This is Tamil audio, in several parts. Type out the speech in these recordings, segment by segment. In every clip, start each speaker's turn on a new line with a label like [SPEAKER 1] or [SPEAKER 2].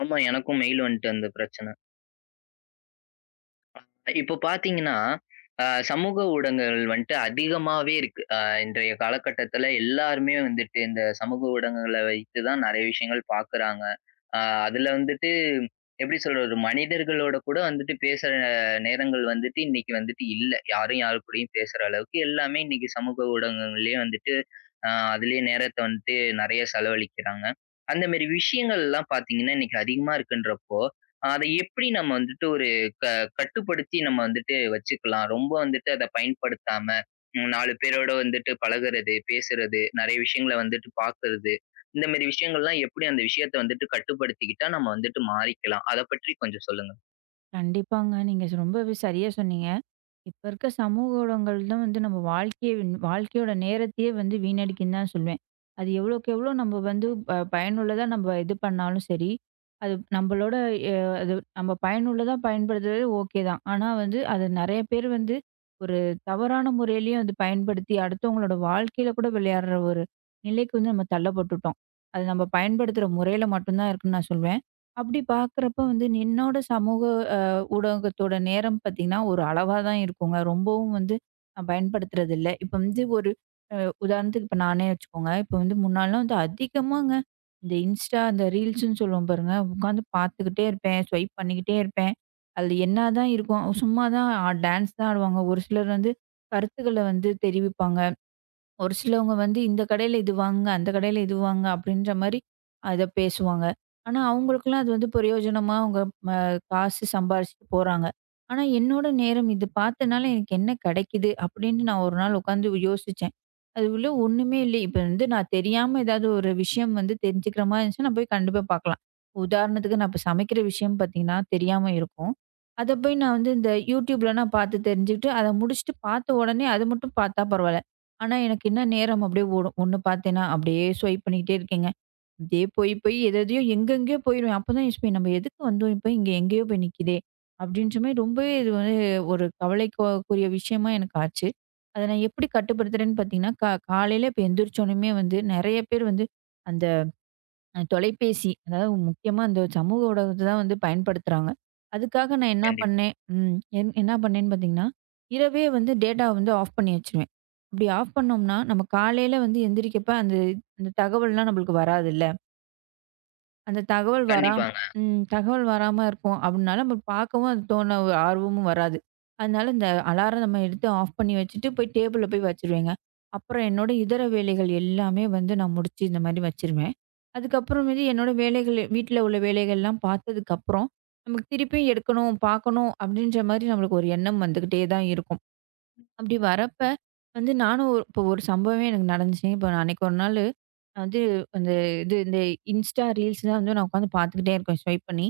[SPEAKER 1] ஆமா. எனக்கும் மெயில் வந்துட்டு அந்த பிரச்சனை. இப்போ பார்த்தீங்கன்னா, சமூக ஊடகங்கள் வந்துட்டு அதிகமாவே இருக்கு. இன்றைய காலகட்டத்தில எல்லாருமே வந்துட்டு இந்த சமூக ஊடகங்கள வைத்து தான் நெறைய விஷயங்கள் பார்க்குறாங்க. அ அதில வந்துட்டு எப்படி சொல்றது? மனிதர்களோட கூட வந்துட்டு பேசுற நேரங்கள் வந்துட்டு இன்னைக்கு வந்துட்டு இல்ல. யாரும் யாரு கூடயும் பேசுற அளவுக்கு எல்லாமே இன்னைக்கு சமூக ஊடகங்கள்லயே வந்துட்டு அதிலயே நேரத்த வந்துட்டு நெறைய செலவழிக்கிறாங்க. அந்த மாரி விஷயங்கள்லாம் பார்த்தீங்கன்னா, இன்னைக்கு அதிகமா இருக்குன்றப்போ, அத எப்படி நம்ம வந்துட்டு ஒரு கட்டுப்படுத்தி நம்ம வந்துட்டு வச்சுக்கலாம். ரொம்ப வந்துட்டு அத பயன்படுத்தாம, 4 பேரோட வந்துட்டு பழகுறது, பேசுறது, நெறைய விஷயங்கள வந்துட்டு பாக்குறது, இந்த மாரி விஷயங்கள்லாம் எப்படி அந்த விஷயத்த வந்துட்டு கட்டுப்படுத்திக்கிட்டா நம்ம வந்துட்டு மாறிக்கலாம். அத பற்றி கொஞ்சம் சொல்லுங்க.
[SPEAKER 2] கண்டிப்பாங்க. நீங்க ரொம்பவே சரியா சொன்னீங்க. இப்ப இருக்க சமூக ஊடகங்கள் தான் வந்து நம்ம வாழ்க்கையோட நேரத்தையே வந்து வீணடிக்குன்னு தான் சொல்லுவேன். அது எவ்வளோக்கு எவ்வளோ நம்ம வந்து பயனுள்ளதா நம்ம இது பண்ணாலும் சரி, அது நம்மளோட எ அது நம்ம பயனுள்ளதா பயன்படுத்துறது ஓகே தான். ஆனா வந்து அது நெறைய பேர் வந்து ஒரு தவறான முறையிலயும் அது பயன்படுத்தி அடுத்தவங்களோட வாழ்க்கையில கூட விளையாடுற ஒரு நிலைக்கு வந்து நம்ம தள்ளப்பட்டுட்டோம். அது நம்ம பயன்படுத்துற முறையில மட்டும் தான் இருக்குன்னு நான் சொல்வேன். அப்படி பார்க்குறப்ப வந்து என்னோட சமூக ஊடகத்தோட நேரம் பார்த்தீங்கன்னா, ஒரு அளவா தான் இருக்குங்க. ரொம்பவும் வந்து நான் பயன்படுத்துறதில்ல. இப்ப வந்து ஒரு அ உதாரணத்துக்கு இப்ப நானே வச்சுக்கோங்க. இப்ப வந்து முன்னாடிலாம் வந்து அதிகமாங்க இந்த இன்ஸ்டா, இந்த ரீல்ஸ்ன்னு சொல்லுவோம் பாருங்க. உட்காந்து பார்த்துக்கிட்டே இருப்பேன். ஸ்வைப் பண்ணிக்கிட்டே இருப்பேன். அதுல என்னாதான் இருக்கும்? சும்மா தான் டான்ஸ் தான் ஆடுவாங்க. ஒரு சிலர் வந்து கருத்துக்கள வந்து தெரிவிப்பாங்க. ஒரு சிலவங்க வந்து இந்த கடையில இது வாங்குங்க, அந்த கடையில இது வாங்குங்க அப்படின்ற மாரி அத பேசுவாங்க. ஆனா, அவங்களுக்கெல்லாம் அது வந்து பிரயோஜனமா அவங்க ம காசு சம்பாரிச்சுட்டு போறாங்க. ஆனா, என்னோட நேரம் இது பார்த்தனால எனக்கு என்ன கிடைக்குது அப்படின்னு நான் ஒரு நாள் உட்காந்து யோசிச்சேன். அது உள்ள ஒண்ணுமே இல்லை. இப்ப வந்து நான் தெரியாம ஏதாவது ஒரு விஷயம் வந்து தெரிஞ்சுக்கிற மாரி இருந்துச்சுன்னா, நான் போய் கண்டிப்பா பார்க்கலாம். உதாரணத்துக்கு நான் இப்ப சமைக்கிற விஷயம் பார்த்தீங்கன்னா, தெரியாம இருக்கும். அத போய் நான் வந்து இந்த YouTubeல நான் பார்த்து தெரிஞ்சுக்கிட்டு, அத முடிச்சுட்டு பார்த்த உடனே அது மட்டும் பார்த்தா பரவால்ல. ஆனா, எனக்கு என்ன நேரம் அப்படியே ஓடும். ஒண்ணு பார்த்தேன்னா, அப்படியே ஸ்வைப் பண்ணிக்கிட்டே இருக்கேங்க. அப்படியே போய், போய் எது எதையோ எங்கெங்கேயோ போயிருவேன். அப்பதான் யோசிப்பேன், "நம்ம எதுக்கு வந்தோம் இப்ப? இங்க எங்கேயோ போய் நிக்குதே!" அப்படின்ற மாரி ரொம்பவே இது வந்து ஒரு கவலைக்குரிய விஷயமா எனக்கு ஆச்சு. அத நான் எப்படி கட்டுப்படுத்துறேன்னு பார்த்தீங்கன்னா, காலையில இப்ப எந்திரிச்சோனயுமே வந்து நெறைய பேர் வந்து அந்த அ தொலைபேசி, அதாவது முக்கியமா இந்த சமூக ஊடகத்த தான் வந்து பயன்படுத்துறாங்க. அதுக்காக நான் என்ன
[SPEAKER 1] கண்டிப்பா.
[SPEAKER 2] பண்ணேன் ம் என் என்ன பண்ணேன்னு பார்த்தீங்கன்னா, இரவே வந்து டேட்டாவ வந்து ஆஃப் பண்ணி வச்சுருவேன். அப்படி ஆஃப் பண்ணோம்னா, நம்ம காலையில வந்து எந்திரிக்கப்ப அந்த அந்த தகவல்லாம் நம்மளுக்கு வராதுல்ல. அந்த தகவல் வராம்
[SPEAKER 1] கண்டிப்பாங்க.
[SPEAKER 2] ம். தகவல் வராம இருக்கும். அப்படினால நம்ம பார்க்கவும் அது தோண ஒரு ஆர்வமும் வராது. அதனால இந்த அலாரம் நம்ம எடுத்து ஆஃப் பண்ணி வச்சுட்டு போய் டேபிள்ல போய் வச்சுருவேங்க. அப்புறம் என்னோட இதர வேலைகள் எல்லாமே வந்து நான் முடிச்சு இந்த மாரி வச்சுருவேன். அதுக்கப்புறமேட்டு என்னோட வேலைகள் வீட்ல உள்ள வேலைகள்லாம் பார்த்ததுக்கப்புறம், நமக்கு திருப்பியும் எடுக்கணும், பார்க்கணும் அப்படின்ற மாரி நம்மளுக்கு ஒரு எண்ணம் வந்துகிட்டே தான் இருக்கும். அப்படி வரப்ப வந்து நானும் ஒரு இப்போ ஒரு சம்பவமே எனக்கு நடந்துச்சுங்க. இப்போ நான் அன்னைக்கு ஒரு நாளு வந்து அந்த இது இந்த இன்ஸ்டா ரீல்ஸ் தான் வந்து நான் உட்காந்து பார்த்துக்கிட்டே இருக்கேன் ஸ்வைப் பண்ணி.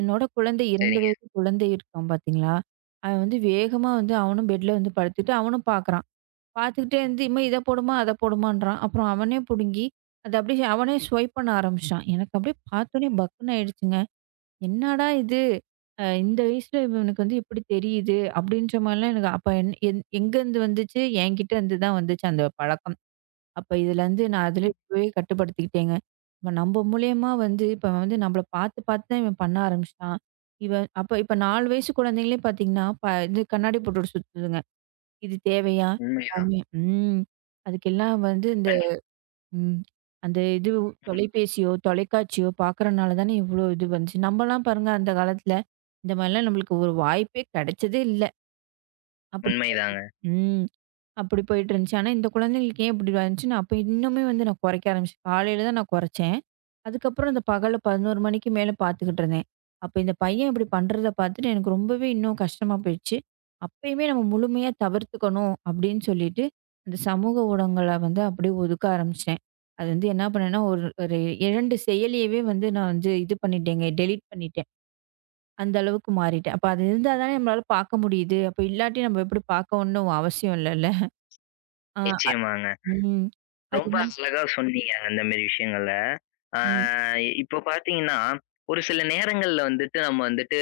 [SPEAKER 2] என்னோட குழந்தை 2
[SPEAKER 1] சரிங்க.
[SPEAKER 2] வயது குழந்தை இருக்கான் பார்த்தீங்களா? அவன் வந்து வேகமா வந்து அவனும் பெட்ல வந்து படுத்துட்டு அவனும் பார்க்குறான். பார்த்துக்கிட்டே இருந்து இம்மா இத போடுமா, அத போடுமான்றான். அப்புறம் அவனே புடுங்கி அத அப்படியே அவனே ஸ்வைப் பண்ண ஆரம்பிச்சுட்டான். எனக்கு அப்படியே பார்த்தோனே பக்குன்னு ஆயிடுச்சுங்க. என்னடா இது! இந்த வயசுல இவனுக்கு வந்து இப்டி தெரியுது, அப்டின்ற மாரிலாம் எனக்கு அப்ப என் என் எங்கருந்து வந்துச்சு? என்கிட்ட இருந்து தான் வந்துச்சு அந்த பழக்கம். அப்ப இதுலருந்து நான் அதுல
[SPEAKER 1] ம்.
[SPEAKER 2] இப்பவே கட்டுப்படுத்திக்கிட்டேங்க. இப்ப நம்ப மூலியமா வந்து இப்ப வந்து நம்பள பாத்து பாத்து தான் இவன் பண்ண ஆரம்பிச்சுட்டான். இவன் அப்ப இப்ப 4 வயசு குழந்தைங்களே பாத்தீங்கன்னா, இது கண்ணாடி போட்டுட்டு சுத்துதுங்க. இது தேவையா?
[SPEAKER 1] உண்மைதான்.
[SPEAKER 2] ம் அதுக்கெல்லாம் வந்து
[SPEAKER 1] கண்
[SPEAKER 2] ம். அந்த இது
[SPEAKER 1] ம்.
[SPEAKER 2] தொலைபேசியோ, தொலைக்காட்சியோ பார்க்கறனால தானே இவ்ளோ இது வந்துச்சு. நம்மலாம் பாருங்க அந்த காலத்துல, இந்த மாரிலாம் நம்மளுக்கு ஒரு வாய்ப்பே கிடைச்சதே இல்ல. அப்படி
[SPEAKER 1] உண்மைதாங்க.
[SPEAKER 2] ம். அப்படி போயிட்டுருந்துச்சு. ஆனா இந்த குழந்தைங்களுக்கு ஏன் இப்படி வந்துச்சு, நான் அப்ப இன்னுமே வந்து நான் குறைக்க ஆரம்பிச்சேன். காலையில தான் நான் குறைச்சேன். அதுக்கப்புறம் இந்த பகல்ல 11 மணிக்கு மேல பார்த்துக்கிட்டு இருந்தேன். அப்ப இந்த பையன் இப்படி பண்றத பார்த்துட்டு எனக்கு ரொம்பவே இன்னும் கஷ்டமா போயிடுச்சு. அப்பயுமே நம்ம முழுமையா தவிர்த்துக்கணும் அப்படின்னு சொல்லிட்டு, அந்த சமூக ஊடகங்கள வந்து அப்படியே ஒதுக்க ஆரம்பிச்சேன். அது வந்து என்ன பண்ணேன்னா, ஒரு ஒரு 2 செயலியவே வந்து நான் வந்து இது பண்ணிட்டேங்க, டெலீட் பண்ணிட்டேன். அந்த அளவுக்கு மாறிட்டேன். அப்ப அது இருந்தா தானே நம்மளால பார்க்க முடியுது. அப்ப இல்லாட்டி நம்ம எப்படி பார்க்கணும்னு அவசியம் இல்லல்ல. ஆ
[SPEAKER 1] நிச்சயமாங்க.
[SPEAKER 2] ம்.
[SPEAKER 1] ரொம்ப
[SPEAKER 2] அதுதான்
[SPEAKER 1] அழகா சொன்னீங்க அந்த மாரி விஷயங்கள. ஆ
[SPEAKER 2] ம்.
[SPEAKER 1] இப்போ பார்த்தீங்கன்னா, ஒரு சில நேரங்கள்ல வந்துட்டு நம்ம வந்துட்டு,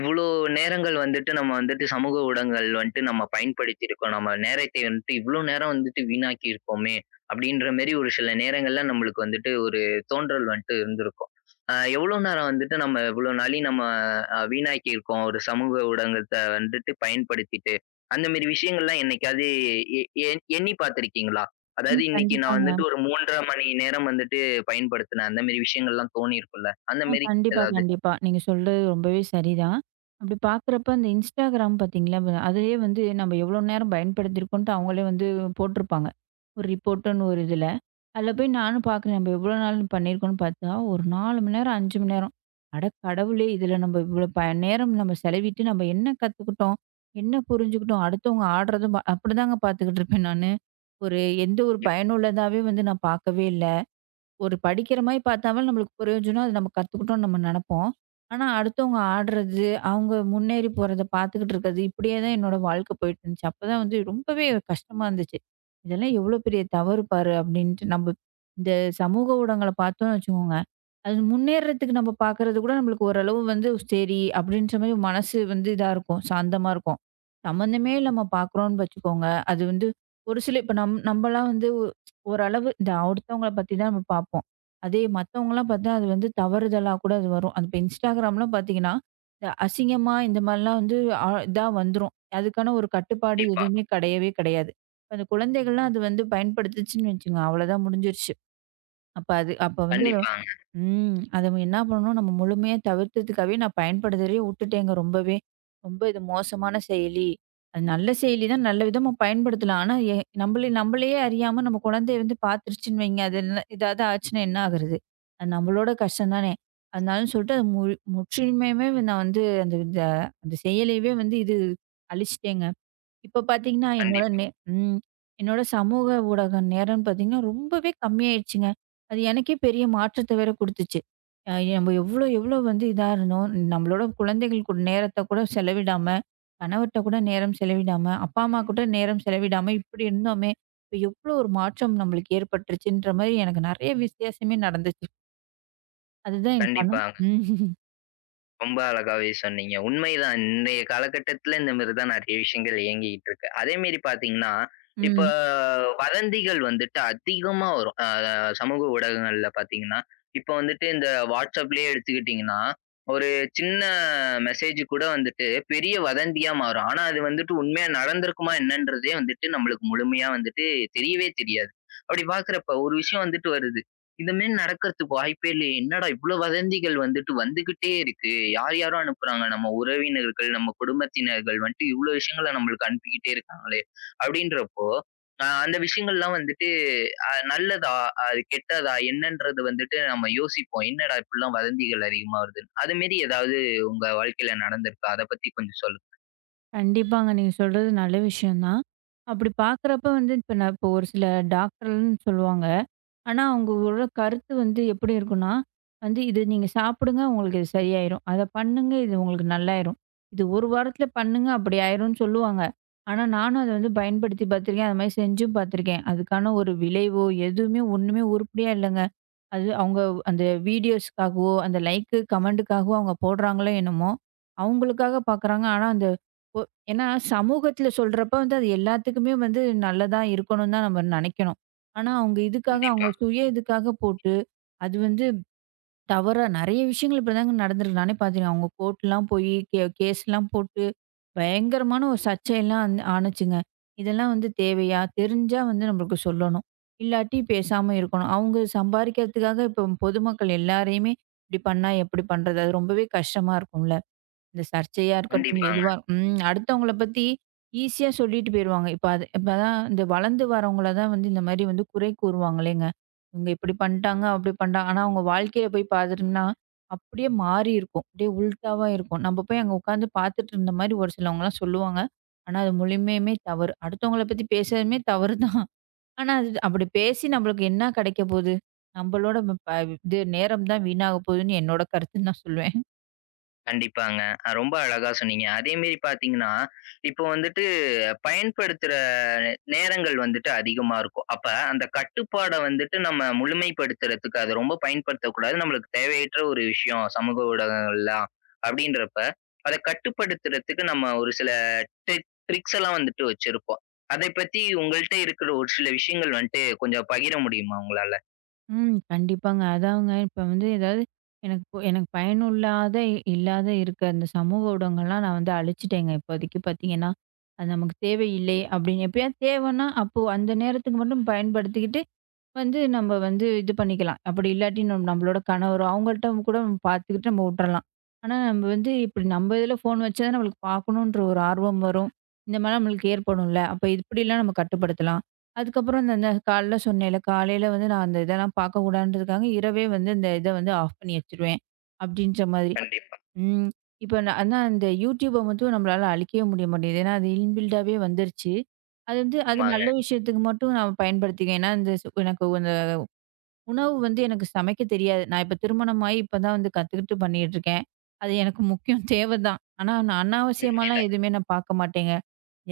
[SPEAKER 1] இவ்ளோ நேரங்கள் வந்துட்டு நம்ம வந்துட்டு சமூக ஊடகங்கள் வந்துட்டு நம்ம பயன்படுத்தியிருக்கோம். நம்ம நேரத்தை வந்துட்டு இவ்ளோ நேரம் வந்துட்டு வீணாக்கி இருக்கோமே! அப்டின்ற மாரி ஒரு சில நேரங்கள்ல நம்மளுக்கு வந்துட்டு ஒரு தோன்றல் வந்துட்டு இருந்திருக்கும். எவ்ளோ நேரம் வந்துட்டு நம்ம இவ்ளோ நாழி நம்ம வீணாக்கி இருக்கோம். ஒரு சமூக ஊடகத்த வந்துட்டு பயன்படுத்திட்டு. அந்த மாரி விஷயங்கள்லாம் என்னைக்காவது எ எ எண்ணி பார்த்துருக்கீங்களா? அதாவது
[SPEAKER 2] ம்.
[SPEAKER 1] இன்னைக்கு நான்
[SPEAKER 2] கண்டிப்பாங்க.
[SPEAKER 1] வந்துட்டு ஒரு 3 1/2 மணி நேரம் வந்துட்டு பயன்படுத்தினேன். அந்த மாரி விஷயங்கள்லாம் தோணியிருக்கும்ல. அந்த
[SPEAKER 2] ஆ
[SPEAKER 1] மாரி
[SPEAKER 2] கண்டிப்பா,
[SPEAKER 1] ஏதாவது?
[SPEAKER 2] கண்டிப்பா. நீங்க சொல்றது ரொம்பவே சரிதான். அப்படி பார்க்குறப்ப அந்த Instagram பார்த்தீங்களா, அதுலயே வந்து நம்ம எவ்வளோ நேரம் பயன்படுத்தியிருக்கோன்ட்டு அவங்களே வந்து போட்டிருப்பாங்க. ஒரு ரிப்போர்ட்டுன்னு ஒரு இதில. அதில போய் நானும் பார்க்குறேன். நம்ம எவ்வளோ நாள் பண்ணியிருக்கோம்ன்னு பார்த்தா, ஒரு 4 மணி நேரம், 5 மணி நேரம். அட கடவுளே! இதில நம்ம இவ்வளோ நேரம் நம்ம செலவிட்டு நம்ம என்ன கத்துக்கிட்டோம்? என்ன புரிஞ்சுக்கிட்டோம்? அடுத்தவங்க ஆடுறதும் அப்படிதாங்க பார்த்துக்கிட்டு இருப்பேன் நானு. ஒரு எந்த ஒரு பயனுள்ளதாவே வந்து நான் பார்க்கவே இல்ல. ஒரு படிக்கிற மாரி பார்த்தாலும் நம்மளுக்கு பிரயோஜனம். அது நம்ம கத்துக்கிட்டோம்னு நம்ம நெனப்போம். ஆனா, அடுத்தவங்க ஆடுறது, அவங்க முன்னேறி போறத பார்த்துக்கிட்டு இருக்கிறது, இப்படியே தான் என்னோட வாழ்க்கை போயிட்டு இருந்துச்சு. அப்பதான் வந்து ரொம்பவே கஷ்டமா இருந்துச்சு. இதெல்லாம் எவ்வளோ பெரிய தவறு பாரு! அப்படின்ட்டு நம்ம இந்த சமூக ஊடகங்கள பார்த்தோம்னு வச்சுக்கோங்க. அது முன்னேறதுக்கு நம்ம பார்க்கறது கூட நம்மளுக்கு ஓரளவு வந்து சரி அப்படின்ற மாரி மனசு வந்து இதா இருக்கும். சாந்தமா இருக்கும். சம்மந்தமே இல்லாம பார்க்குறோம்னு வச்சுக்கோங்க. அது வந்து ஒரு சில இப்ப நம்பலாம் வந்து ஓரளவு இந்த ஒருத்தவங்கள பத்தி தான் நம்ம பார்ப்போம். அதே மத்தவங்கலாம் பார்த்தா, அது வந்து தவறுதலா கூட அது வரும். அது இப்ப இன்ஸ்டாகிராம்லாம் பார்த்தீங்கன்னா, இந்த அசிங்கமா இந்த மாரிலாம் வந்து இதா வந்துரும். அதுக்கான ஒரு கட்டுப்பாடு
[SPEAKER 1] கண்டிப்பா,
[SPEAKER 2] எதுவுமே கிடையவே கிடையாது. இப்ப அந்த குழந்தைகள்லாம் அது வந்து பயன்படுத்துச்சுன்னு வச்சுக்கோங்க, அவ்வளோதான் முடிஞ்சிருச்சு. அப்ப அது அப்ப வந்து
[SPEAKER 1] கண்டிப்பாங்க.
[SPEAKER 2] ம். அத என்ன பண்ணணும், நம்ம முழுமையா தவிர்த்ததுக்காகவே நான் பயன்படுத்துறதே உட்டுட்டேங்க ரொம்பவே. ரொம்ப இது மோசமான செயலி. அது நல்ல செயலி தான், நல்ல விதமா பயன்படுத்தலாம். ஆனா நம்மள நம்மளையே அறியாம நம்ம குழந்தை வந்து பார்த்துருச்சுன்னு வைங்க, அது என்ன ஏதாவது ஆச்சுன்னா என்ன ஆகுறது? அது நம்மளோட கஷ்டம் தானே! அதனாலன்னு சொல்லிட்டு அது முற்றிலுமேவே நான் வந்து அந்த செயலியவே வந்து இது அழிச்சிட்டேங்க. இப்ப பார்த்தீங்கன்னா, என்னோட
[SPEAKER 1] கண்டிப்பா.
[SPEAKER 2] ம். என்னோட சமூக ஊடக நேரம்னு பார்த்தீங்கன்னா, ரொம்பவே கம்மியாயிடுச்சுங்க. அது எனக்கே பெரிய மாற்றத்த வேற குடுத்துச்சு. அ நம்ம எவ்ளோ, எவ்ளோ வந்து இதா இருந்தோம். நம்மளோட குழந்தைகள் கூட நேரத்த கூட செலவிடாம, கணவர்ட்ட கூட நேரம் செலவிடாம, அப்பா, அம்மா கூட நேரம் செலவிடாம இப்படி இருந்தோமே! இப்ப எவ்ளோ ஒரு மாற்றம் நம்மளுக்கு ஏற்பட்டுருச்சுன்ற மாரி எனக்கு நெறைய வித்தியாசமே நடந்துச்சு. அதுதான் எனக்கு ஆனா
[SPEAKER 1] கண்டிப்பா.
[SPEAKER 2] ம்.
[SPEAKER 1] ரொம்ப அழகாவே சொன்னீங்க. உண்மைதான். இன்றைய காலகட்டத்தில இந்த மாரி தான் நெறைய விஷயங்கள் இயங்கிக்கிட்டு இருக்கு. அதேமாரி பார்த்தீங்கன்னா, இப்ப
[SPEAKER 2] ம்.
[SPEAKER 1] வதந்திகள் வந்துட்டு அதிகமா வரும். சமூக ஊடகங்கள்ல பார்த்தீங்கன்னா, இப்ப வந்துட்டு இந்த WhatsAppலயே எடுத்துக்கிட்டீங்கன்னா, ஒரு சின்ன மெசேஜ் கூட வந்துட்டு பெரிய வதந்தியா மாறும். ஆனா அது வந்துட்டு உண்மையா நடந்திருக்குமா என்னன்றதே வந்துட்டு நம்மளுக்கு முழுமையா வந்துட்டு தெரியவே தெரியாது. அப்படி பார்க்கிறப்ப ஒரு விஷயம் வந்துட்டு வருது. இந்த மாரி நடக்கிறதுக்கு வாய்ப்பே இல்லையே! என்னடா இவ்ளோ வதந்திகள் வந்துட்டு வந்துகிட்டே இருக்கு. யார் யாரோ அனுப்புறாங்க. நம்ம உறவினர்கள், நம்ம குடும்பத்தினர்கள் வந்துட்டு இவ்ளோ விஷயங்கள நம்மளுக்கு அனுப்பிக்கிட்டே இருக்காங்களே! அப்படின்றப்போ, அந்த விஷயங்கள்லாம் வந்துட்டு நல்லதா? அது கெட்டதா? என்னன்றது வந்துட்டு நம்ம யோசிப்போம். என்னடா இப்படிலாம் வதந்திகள் அதிகமா வருதுன்னு. அது மாரி ஏதாவது உங்க வாழ்க்கையில நடந்திருக்கா? அத பத்தி கொஞ்சம் சொல்லுங்க.
[SPEAKER 2] கண்டிப்பாங்க. நீங்க சொல்றது நல்ல விஷயம் தான். அப்படி பார்க்குறப்ப வந்து இப்ப நான் இப்போ ஒரு சில டாக்டர்ன்னு சொல்லுவாங்க. ஆனா, அவங்களோட கருத்து வந்து எப்படி இருக்கும்னா, வந்து "இது நீங்க சாப்பிடுங்க. உங்களுக்கு இது சரியாயிரும். அத பண்ணுங்க. இது உங்களுக்கு நல்லாயிரும். இது 1 வாரத்துல பண்ணுங்க. அப்படி ஆயிரும்ன்னு" சொல்லுவாங்க. ஆனா, நானும் அத வந்து
[SPEAKER 1] கண்டிப்பா.
[SPEAKER 2] பயன்படுத்தி பார்த்துருக்கேன். அது மாரி செஞ்சும் பார்த்துருக்கேன். அதுக்கான ஒரு விளைவோ, எதுவுமே ஒண்ணுமே உருப்படியா இல்லங்க. அது அவங்க அந்த வீடியோஸ்க்காகவோ, அந்த லைக்கு, கமெண்ட்டுக்காகவோ அவங்க போடுறாங்களோ என்னமோ! அவங்களுக்காக பார்க்குறாங்க. ஆனா, அந்த ஒ ஏன்னா சமூகத்தில சொல்றப்ப வந்து அது எல்லாத்துக்குமே வந்து நல்லதா இருக்கணும்னு தான் நம்ம நினைக்கணும். ஆனா, அவங்க இதுக்காக
[SPEAKER 1] கண்டிப்பா.
[SPEAKER 2] அவங்க சுய இதுக்காக போட்டு, அது வந்து டவரா நெறைய விஷயங்கள் இப்படிதாங்க நடந்திருக்கு. நானே பார்த்துருக்கேன். அவங்க கோர்ட்லாம் போயி கேஸ்லாம் போட்டு பயங்கரமான ஒரு சர்ச்சையெல்லாம் வந்து ஆனுச்சுங்க. இதெல்லாம் வந்து தேவையா? தெரிஞ்சா வந்து நம்மளுக்கு சொல்லணும். இல்லாட்டி பேசாம இருக்கணும். அவங்க சம்பாரிக்கிறதுக்காக இப்போ பொதுமக்கள் எல்லாரையுமே இப்படி பண்ணா எப்படி பண்றது? அது ரொம்பவே கஷ்டமா இருக்கும்ல. இந்த சர்ச்சையா இருக்கட்டும்,
[SPEAKER 1] கண்டிப்பாங்க.
[SPEAKER 2] எதுவா ம். அடுத்தவங்கள பத்தி ஈஸியா சொல்லிட்டு போயிருவாங்க. இப்ப அது இப்பதான் இந்த வளர்ந்து வரவங்கள தான் வந்து இந்த மாரி வந்து குறை கூறுவாங்களேங்க. இவங்க இப்படி பண்ணிட்டாங்க, அப்படி பண்ணிட்டாங்க. ஆனா அவங்க வாழ்க்கையில போய் பார்த்துட்டோம்னா, அப்படியே மாறி இருக்கும். அப்படியே உல்டாவா இருக்கும். நம்ம போய் அங்க உட்காந்து பார்த்துட்டு இருந்த மாரி ஒரு சிலவங்கலாம் சொல்லுவாங்க. ஆனா அது முழுமையுமே தவறு. அடுத்தவங்கள பத்தி பேசுறதுமே தவறு தான். ஆனா அது அப்படி பேசி நம்மளுக்கு என்ன கிடைக்க போகுது? நம்மளோட ம- ப இது நேரம் தான் வீணாக போகுதுன்னு என்னோட கருத்துன்னு நான் சொல்லுவேன்.
[SPEAKER 1] கண்டிப்பாங்க. ரொம்ப அழகா சொன்னீங்க. அதே மாரி பார்த்தீங்கன்னா, இப்போ வந்துட்டு பயன்படுத்துற நேரங்கள் வந்துட்டு அதிகமா இருக்கும். அப்ப அந்த கட்டுப்பாட வந்துட்டு நம்ம முழுமைப்படுத்துறதுக்கு அத ரொம்ப பயன்படுத்தக்கூடாது. நம்மளுக்கு தேவையற்ற ஒரு விஷயம் சமூக ஊடகங்கள்லாம் அப்படின்றப்ப, அத கட்டுப்படுத்துறதுக்கு நம்ம ஒரு சில ட்ரிக்ஸ் எல்லாம் வந்துட்டு வச்சிருப்போம். அதைப் பத்தி உங்கள்ட்ட இருக்கிற ஒரு சில விஷயங்கள் வந்துட்டு கொஞ்சம் பகிர முடியுமா உங்களால?
[SPEAKER 2] ம். கண்டிப்பாங்க. அதாங்க இப்ப வந்து ஏதாவது எனக்கு எனக்கு பயனுள்ளாத இல்லாத இருக்க அந்த சமூக ஊடகங்கள்லாம் நான் வந்து அழிச்சுட்டேங்க இப்போதைக்கு பார்த்தீங்கன்னா. அது நமக்கு தேவையில்லை அப்படின்னு எப்பயாவது தேவைன்னா, அப்போ அந்த நேரத்துக்கு மட்டும் பயன்படுத்திக்கிட்டு, வந்து நம்ம வந்து இது பண்ணிக்கலாம். அப்படி இல்லாட்டி நம்மளோட கணவரோ, அவங்கள்ட்ட கூட நம்ம பார்த்துக்கிட்டு நம்ம விட்டுறலாம். ஆனா நம்ம வந்து இப்படி நம்ம இதில ஃபோன் வச்சா தான் நம்மளுக்கு பார்க்கணுன்ற ஒரு ஆர்வம் வரும். இந்த மாரிலாம் நம்மளுக்கு ஏற்படும்ல. அப்ப இப்படிலாம் நம்ம கட்டுப்படுத்தலாம். அதுக்கப்புறம் இந்த இந்த காலைல சொன்னேன்ல, காலையில வந்து நான் அந்த இதெல்லாம் பார்க்கக்கூடாதுன்றதுக்காக இரவே வந்து இந்த இத வந்து ஆஃப் பண்ணி வச்சுருவேன். அப்படின்ற மாதிரி.
[SPEAKER 1] கண்டிப்பா.
[SPEAKER 2] ம். இப்ப நான் ஆனா இந்த யூடியூப மட்டும் நம்மளால அழிக்கவே முடிய மாட்டேங்குது. ஏன்னா அது இன்பில்டாவே வந்துருச்சு. அது வந்து அது
[SPEAKER 1] ஆமாங்க.
[SPEAKER 2] நல்ல விஷயத்துக்கு மட்டும் நான் பயன்படுத்திக்குவேன். ஏன்னா இந்த எனக்கு உணவு வந்து எனக்கு சமைக்க தெரியாது. நான் இப்ப திருமணமாயி இப்ப தான் வந்து கத்துக்கிட்டு பண்ணிட்டுருக்கேன். அது எனக்கு முக்கியம் தேவ தான். ஆனா நான் அனாவசியமாலாம்
[SPEAKER 1] உண்மைதான்.
[SPEAKER 2] எதுவுமே நான் பார்க்க மாட்டேங்க.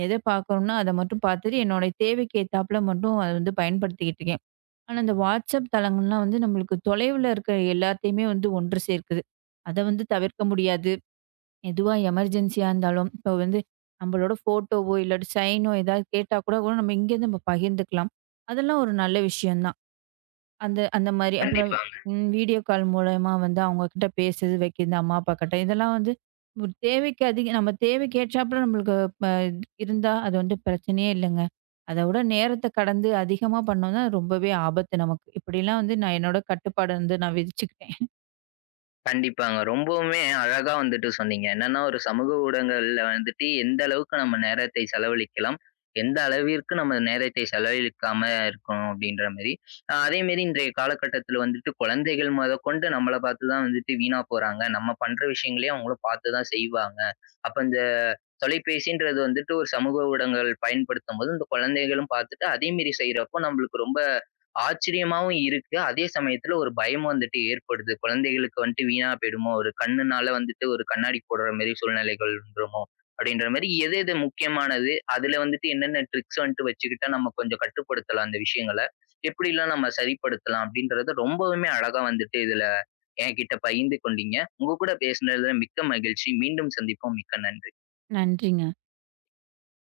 [SPEAKER 2] எத பார்க்கணும்னா அத மட்டும் பார்த்துட்டு என்னோட தேவைக்கு ஏத்தாப்புல மட்டும் அத வந்து பயன்படுத்திக்கிட்டு இருக்கேன். ஆனா இந்த WhatsApp தளங்கள்லாம் வந்து நம்மளுக்கு தொலைவுல இருக்கிற எல்லாத்தையுமே வந்து ஒன்று சேர்க்குது. அத வந்து தவிர்க்க முடியாது. எதுவா எமர்ஜென்சியா இருந்தாலும், இப்போ வந்து நம்மளோட ஃபோட்டோவோ, இல்லாட்டி சைனோ ஏதாவது கேட்டா கூட கூட நம்ம இங்கேருந்து நம்ம பகிர்ந்துக்கலாம். அதெல்லாம் ஒரு நல்ல விஷயம் தான். அந்த அந்த மாரி. அப்புறம்
[SPEAKER 1] கண்டிப்பா.
[SPEAKER 2] ம் வீடியோ கால் மூலியமா வந்து அவங்ககிட்ட பேசுறது, வைக்கிறது, அம்மா, அப்பாக்கிட்ட. இதெல்லாம் வந்து ஒரு தேவைக்கு அதிகம் நம்ம தேவைக்கு ஏற்றாப்புல நம்மளுக்கு ப இருந்தா, அது வந்து பிரச்சனையே இல்லங்க. அத விட நேரத்த கடந்து அதிகமா பண்ணோம்னா ரொம்பவே ஆபத்து நமக்கு. இப்படிலாம் வந்து நான் என்னோட கட்டுப்பாடு வந்து நான் விதிச்சுக்கிட்டேன்.
[SPEAKER 1] கண்டிப்பாங்க. ரொம்பவுமே அழகா வந்துட்டு சொன்னீங்க. என்னன்னா ஒரு சமூக ஊடகங்கள்ல வந்துட்டு எந்த அளவுக்கு நம்ம நேரத்தை செலவழிக்கலாம், எந்த அளவிற்கு நம்ம நேரத்தை செலவழிக்காம இருக்கணும் அப்படின்ற மாரி. அதே மாரி இன்றைய காலகட்டத்தில வந்துட்டு குழந்தைகள் மொதற்கொண்டு நம்மள பார்த்து தான் வந்துட்டு வீணா போறாங்க. நம்ம பண்ற விஷயங்களையே அவங்களும் பார்த்து தான் செய்வாங்க. அப்ப இந்த தொலைபேசின்றது வந்துட்டு ஒரு சமூக ஊடகங்கள் பயன்படுத்தும்போது, இந்த குழந்தைகளும் பார்த்துட்டு அதே மாரி செய்றப்போ நம்மளுக்கு ரொம்ப ஆச்சரியமாவும் இருக்கு. அதே சமயத்துல ஒரு பயமும் வந்துட்டு ஏற்படுது. குழந்தைகளுக்கு வந்துட்டு வீணா போயிடுமோ! ஒரு கண்ணுனால வந்துட்டு ஒரு கண்ணாடி போடுற மாரி சூழ்நிலைகள் வந்துருமோ! அப்டின்ற மாரி எது எது முக்கியமானது? அதுல வந்துட்டு என்னென்ன ட்ரிக்ஸ் வந்துட்டு வச்சுக்கிட்டா நம்ம கொஞ்சம் கட்டுப்படுத்தலாம் அந்த விஷயங்கள. எப்படிலாம் நம்ம சரிப்படுத்தலாம் அப்டின்றத ரொம்பவுமே அழகா வந்துட்டு இதுல என்கிட்ட பகிர்ந்து கொண்டீங்க. உங்க கூட பேசினதுல மிக்க மகிழ்ச்சி. மீண்டும் சந்திப்போம். மிக்க நன்றி.
[SPEAKER 2] நன்றிங்க.